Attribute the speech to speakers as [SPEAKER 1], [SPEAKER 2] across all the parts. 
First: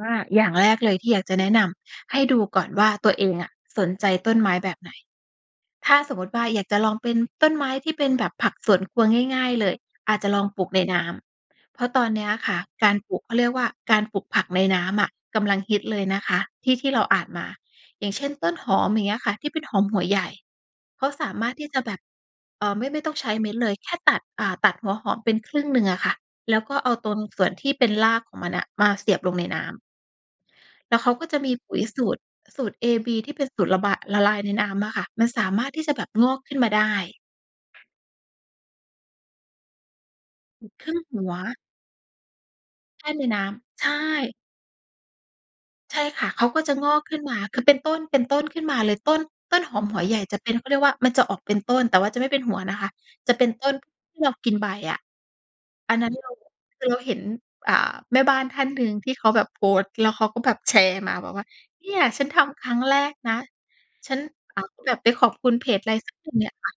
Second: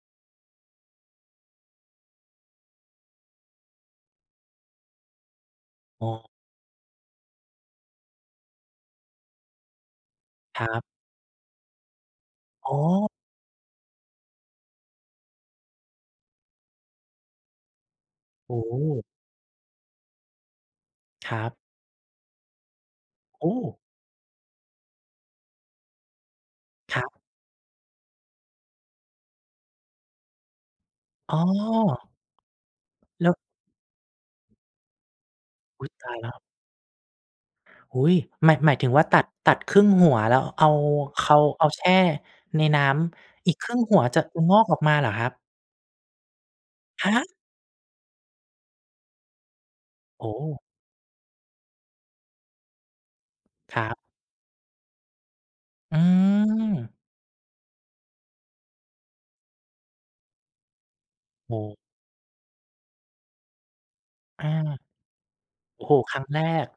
[SPEAKER 1] ว่า อย่างแรกเลยที่อยากจะแนะนำ ให้ดูก่อนว่า ตัวเองอะสนใจต้นไม้แบบไหน? ถ้า
[SPEAKER 2] อ๋
[SPEAKER 1] ส
[SPEAKER 2] อ
[SPEAKER 1] มมุติว่า อยากจะลองเป็นต้นไม้ที่เป็นแบบผักสวนครัวง่าย ๆ เลย อาจจะลองป
[SPEAKER 2] ค
[SPEAKER 1] ลู
[SPEAKER 2] รั
[SPEAKER 1] กใน
[SPEAKER 2] บ
[SPEAKER 1] น้ำ เพราะตอนเนี้ยค่ะ
[SPEAKER 2] อ๋
[SPEAKER 1] การ
[SPEAKER 2] อ
[SPEAKER 1] ปลูก เขาเรียกว่า การปลูกผักในน้ำอะกำลังฮิตเลยนะคะ ที่ ที่เราอ่านมา อย่างเช่น ต
[SPEAKER 2] โอ
[SPEAKER 1] ้น
[SPEAKER 2] ้
[SPEAKER 1] หอม อย่างเงี้ยค่ะ ที่เป็นหอมหัวใหญ่ เขาส
[SPEAKER 2] ค
[SPEAKER 1] า
[SPEAKER 2] ร
[SPEAKER 1] ม
[SPEAKER 2] ั
[SPEAKER 1] าร
[SPEAKER 2] บ
[SPEAKER 1] ถที่จะแบบ เออ ไม่ ไม่ต้องใช้
[SPEAKER 2] โ
[SPEAKER 1] เ
[SPEAKER 2] อ
[SPEAKER 1] ม็
[SPEAKER 2] ้
[SPEAKER 1] ดเลย แค่ตัด อ่า ตัดหัวหอมเป็นครึ่งหนึ่งอะค่ะ แล้วก็เอา
[SPEAKER 2] ครั
[SPEAKER 1] ต
[SPEAKER 2] บ
[SPEAKER 1] รงส่วนที่เป็นรากของมันน่ะมาเสียบลงในน้ำ แล้วเขาก็
[SPEAKER 2] อ
[SPEAKER 1] จ
[SPEAKER 2] ๋
[SPEAKER 1] ะมีปุ๋ยส
[SPEAKER 2] อ
[SPEAKER 1] ูตร สูตร AB
[SPEAKER 2] แล
[SPEAKER 1] ท
[SPEAKER 2] ้
[SPEAKER 1] ี่
[SPEAKER 2] ว
[SPEAKER 1] เป็นสูตรละบา ละลายในน้ำอะค่ะ มันสามารถท
[SPEAKER 2] อ
[SPEAKER 1] ี่
[SPEAKER 2] ุ๊
[SPEAKER 1] จ
[SPEAKER 2] ย
[SPEAKER 1] ะแบ
[SPEAKER 2] ต
[SPEAKER 1] บ
[SPEAKER 2] าย
[SPEAKER 1] ง
[SPEAKER 2] แล้
[SPEAKER 1] อ
[SPEAKER 2] ว
[SPEAKER 1] กขึ้นมาได้
[SPEAKER 2] อุ๊ย หมาย หมายถึงว่า ตัด ตัดครึ่งหัว แล้วเอา
[SPEAKER 1] ครึ่งหั
[SPEAKER 2] เข
[SPEAKER 1] ว
[SPEAKER 2] าเอาแช่ในน้
[SPEAKER 1] แช่ในน้
[SPEAKER 2] ำ อีกครึ่
[SPEAKER 1] ำ
[SPEAKER 2] ง
[SPEAKER 1] ใช
[SPEAKER 2] หัวจะ
[SPEAKER 1] ่
[SPEAKER 2] อือ งอกออกมาเหรอครับ?
[SPEAKER 1] ใช่ค่ะ เขาก็จะงอก
[SPEAKER 2] ฮ
[SPEAKER 1] ขึ้น
[SPEAKER 2] ะ?
[SPEAKER 1] มา คือ เป็นต้น ๆ ขึ้นมาเลย ต้น ต้นหอมหัวใหญ่
[SPEAKER 2] โอ้
[SPEAKER 1] จะเป็น เขาเรียกว่า มันจะออกเป็นต้น แต่ว่าจะไม่เป็นหัวนะคะ จะเป็นต้น
[SPEAKER 2] ครับ
[SPEAKER 1] ที่เรากินใบอะ อั
[SPEAKER 2] อื
[SPEAKER 1] นนั้นเรา คือเ
[SPEAKER 2] ม
[SPEAKER 1] ราเห็น อ่า แม่บ้านท่านหนึ่งที่เขาแบบโพสต์ แล้วเขาก็แบบแชร์มา บอกว่า
[SPEAKER 2] โอ้
[SPEAKER 1] "เนี่ย ฉันทำครั้งแรกนะ ฉัน"
[SPEAKER 2] อ
[SPEAKER 1] อ้าว
[SPEAKER 2] า
[SPEAKER 1] แบบไปขอบคุณเพจ
[SPEAKER 2] โอ้
[SPEAKER 1] อะ
[SPEAKER 2] โ
[SPEAKER 1] ไร
[SPEAKER 2] ฮ
[SPEAKER 1] สั
[SPEAKER 2] ค
[SPEAKER 1] ก
[SPEAKER 2] รั้
[SPEAKER 1] อ
[SPEAKER 2] ง
[SPEAKER 1] ย่าง
[SPEAKER 2] แร
[SPEAKER 1] เนี่ยค
[SPEAKER 2] ก
[SPEAKER 1] ่ะ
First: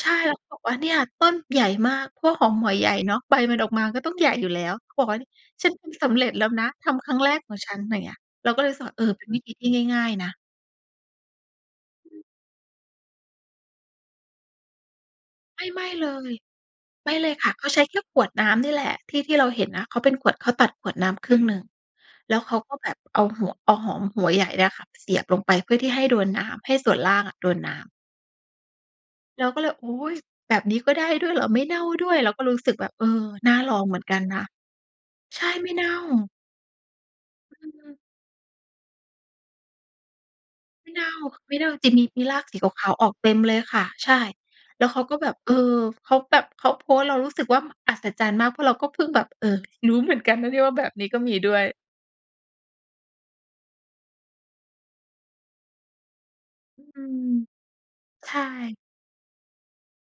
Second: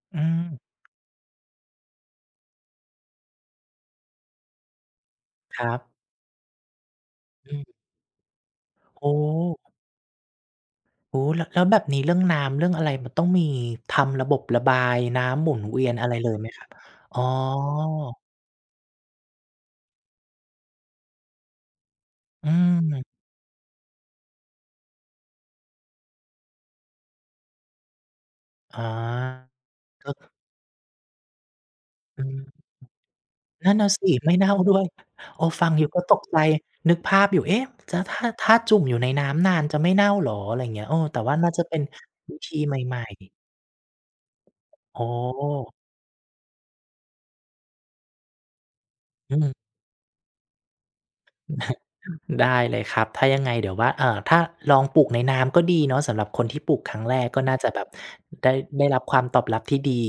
[SPEAKER 1] ใช่
[SPEAKER 2] อื
[SPEAKER 1] เแล้วก็บอ
[SPEAKER 2] ม
[SPEAKER 1] กว่า "เนี่ย ต้นใหญ่มาก" พวกหอมหัวใหญ่เนาะ ใบมันออกมาก็ต้องใหญ่อยู่แล้ว เขาบอกว่า "เนี่ย
[SPEAKER 2] ค
[SPEAKER 1] ฉั
[SPEAKER 2] ร
[SPEAKER 1] น
[SPEAKER 2] ั
[SPEAKER 1] ปล
[SPEAKER 2] บ
[SPEAKER 1] ูกเร็จแล้วนะ ทำครั้งแรก
[SPEAKER 2] อ
[SPEAKER 1] ของ
[SPEAKER 2] ื
[SPEAKER 1] ฉ
[SPEAKER 2] ม
[SPEAKER 1] ัน" ไรเงี้ย เราก็เลยรู้สึกว่า เอ
[SPEAKER 2] โ
[SPEAKER 1] อ เป็นวิธี
[SPEAKER 2] อ้
[SPEAKER 1] ที่ง่าย ๆ นะ
[SPEAKER 2] โอ้ แล้ว แล้วแบบนี้เรื่องน้ำเรื่องอะไร มันต้องมีทำระบบระบายน้ำหมุ
[SPEAKER 1] ไม
[SPEAKER 2] น
[SPEAKER 1] ่
[SPEAKER 2] เ
[SPEAKER 1] ไ
[SPEAKER 2] ว
[SPEAKER 1] ม
[SPEAKER 2] ี
[SPEAKER 1] ่
[SPEAKER 2] ยน
[SPEAKER 1] เ
[SPEAKER 2] อ
[SPEAKER 1] ล
[SPEAKER 2] ะไรเล
[SPEAKER 1] ย
[SPEAKER 2] ยไหมครับ?
[SPEAKER 1] ไม่
[SPEAKER 2] อ๋อ
[SPEAKER 1] เลยค่ะ เขาใช้แค่ขวดน้ำนี่แหละ ที่ ที่เราเห็นนะ เขาเป็นขวด เขาตัดขวดน้ำครึ่งหนึ่ง แล้ว
[SPEAKER 2] อ
[SPEAKER 1] เ
[SPEAKER 2] ื
[SPEAKER 1] ขาก็แบบ
[SPEAKER 2] ม
[SPEAKER 1] เอาหัว เอาหอมหัวใหญ่เนี่ยค่ะไปเสียบลงไป เพื่อที่ให้โดนน้ำ ให้ส่วนล่างอะโดนน้ำ
[SPEAKER 2] อ๋อ
[SPEAKER 1] เราก็เลย โอ๊
[SPEAKER 2] ก็
[SPEAKER 1] ย
[SPEAKER 2] คือ
[SPEAKER 1] แบบนี้ก็ได้ด้วยเหรอ? ไม่เน่าด้วย?
[SPEAKER 2] อื
[SPEAKER 1] เรา
[SPEAKER 2] ม
[SPEAKER 1] ก็รู้สึกแบบ เออ น่า
[SPEAKER 2] นั
[SPEAKER 1] ล
[SPEAKER 2] ่น
[SPEAKER 1] อ
[SPEAKER 2] น
[SPEAKER 1] ง
[SPEAKER 2] ่ะ
[SPEAKER 1] เหมื
[SPEAKER 2] ส
[SPEAKER 1] อน
[SPEAKER 2] ิ
[SPEAKER 1] กัน
[SPEAKER 2] ไม่
[SPEAKER 1] นะ
[SPEAKER 2] เน่าด้วย เ
[SPEAKER 1] ใ
[SPEAKER 2] อ
[SPEAKER 1] ช
[SPEAKER 2] อ
[SPEAKER 1] ่
[SPEAKER 2] ฟ
[SPEAKER 1] ไ
[SPEAKER 2] ั
[SPEAKER 1] ม่
[SPEAKER 2] ง
[SPEAKER 1] เ
[SPEAKER 2] อ
[SPEAKER 1] น
[SPEAKER 2] ยู
[SPEAKER 1] ่
[SPEAKER 2] ่ก็ตก
[SPEAKER 1] า
[SPEAKER 2] ใจ นึกภาพอยู่ เอ๊ะ
[SPEAKER 1] อื
[SPEAKER 2] จ
[SPEAKER 1] ม
[SPEAKER 2] ะ ถ้า ถ้าจุ่มอยู่ในน้ำนานจะไม่เน่าเหรอ? ไรเงี้
[SPEAKER 1] ไ
[SPEAKER 2] ย
[SPEAKER 1] ม
[SPEAKER 2] เ
[SPEAKER 1] ่
[SPEAKER 2] ออ
[SPEAKER 1] เน่า
[SPEAKER 2] แต่ว่าน่
[SPEAKER 1] ไ
[SPEAKER 2] า
[SPEAKER 1] ม่
[SPEAKER 2] จะ
[SPEAKER 1] เน่า
[SPEAKER 2] เป็น
[SPEAKER 1] จะมี มี
[SPEAKER 2] ว
[SPEAKER 1] ร
[SPEAKER 2] ิ
[SPEAKER 1] าก
[SPEAKER 2] ธ
[SPEAKER 1] ส
[SPEAKER 2] ี
[SPEAKER 1] ี
[SPEAKER 2] ให
[SPEAKER 1] ขาว
[SPEAKER 2] ม
[SPEAKER 1] ๆ
[SPEAKER 2] ่
[SPEAKER 1] ออกเต
[SPEAKER 2] ๆ
[SPEAKER 1] ็มเลยค่ะ ใช่ แล้วเ
[SPEAKER 2] โ
[SPEAKER 1] ข
[SPEAKER 2] อ
[SPEAKER 1] าก็แบบ เอ
[SPEAKER 2] ้
[SPEAKER 1] อ เขาแบบเขาโพสต์ เรารู้สึกว่า มันอัศจรรย์มาก เพราะเราก็เพิ่งแบบ
[SPEAKER 2] อื
[SPEAKER 1] เอ
[SPEAKER 2] ม
[SPEAKER 1] อ รู้เหมือนกันนะเนี่ยว่า แบบนี้ก็มีด้วย
[SPEAKER 2] ได้เลยครับ ถ้ายังไงเดี๋ยวว่า เออ ถ้าลองปลูกในน้ำก็ดีเนาะ สำหรับคนที่ปลู
[SPEAKER 1] อ
[SPEAKER 2] กครั
[SPEAKER 1] ื
[SPEAKER 2] ้งแร
[SPEAKER 1] ม
[SPEAKER 2] ก ก็น่าจะแบบ
[SPEAKER 1] ใช่
[SPEAKER 2] ได้ ได้รับความตอบรับที่ดี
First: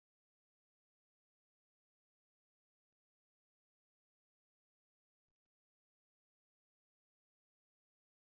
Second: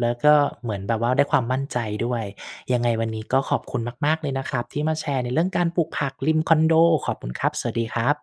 [SPEAKER 2] แล้วก็เหมือนแบบว่าได้ความมั่นใจด้วย ยังไงวันนี้ก็ขอบคุณมาก ๆ เลยนะครับที่มาแชร์ในเรื่องการปลูกผักริมคอนโด ขอบคุณครับ สวัสดีครับ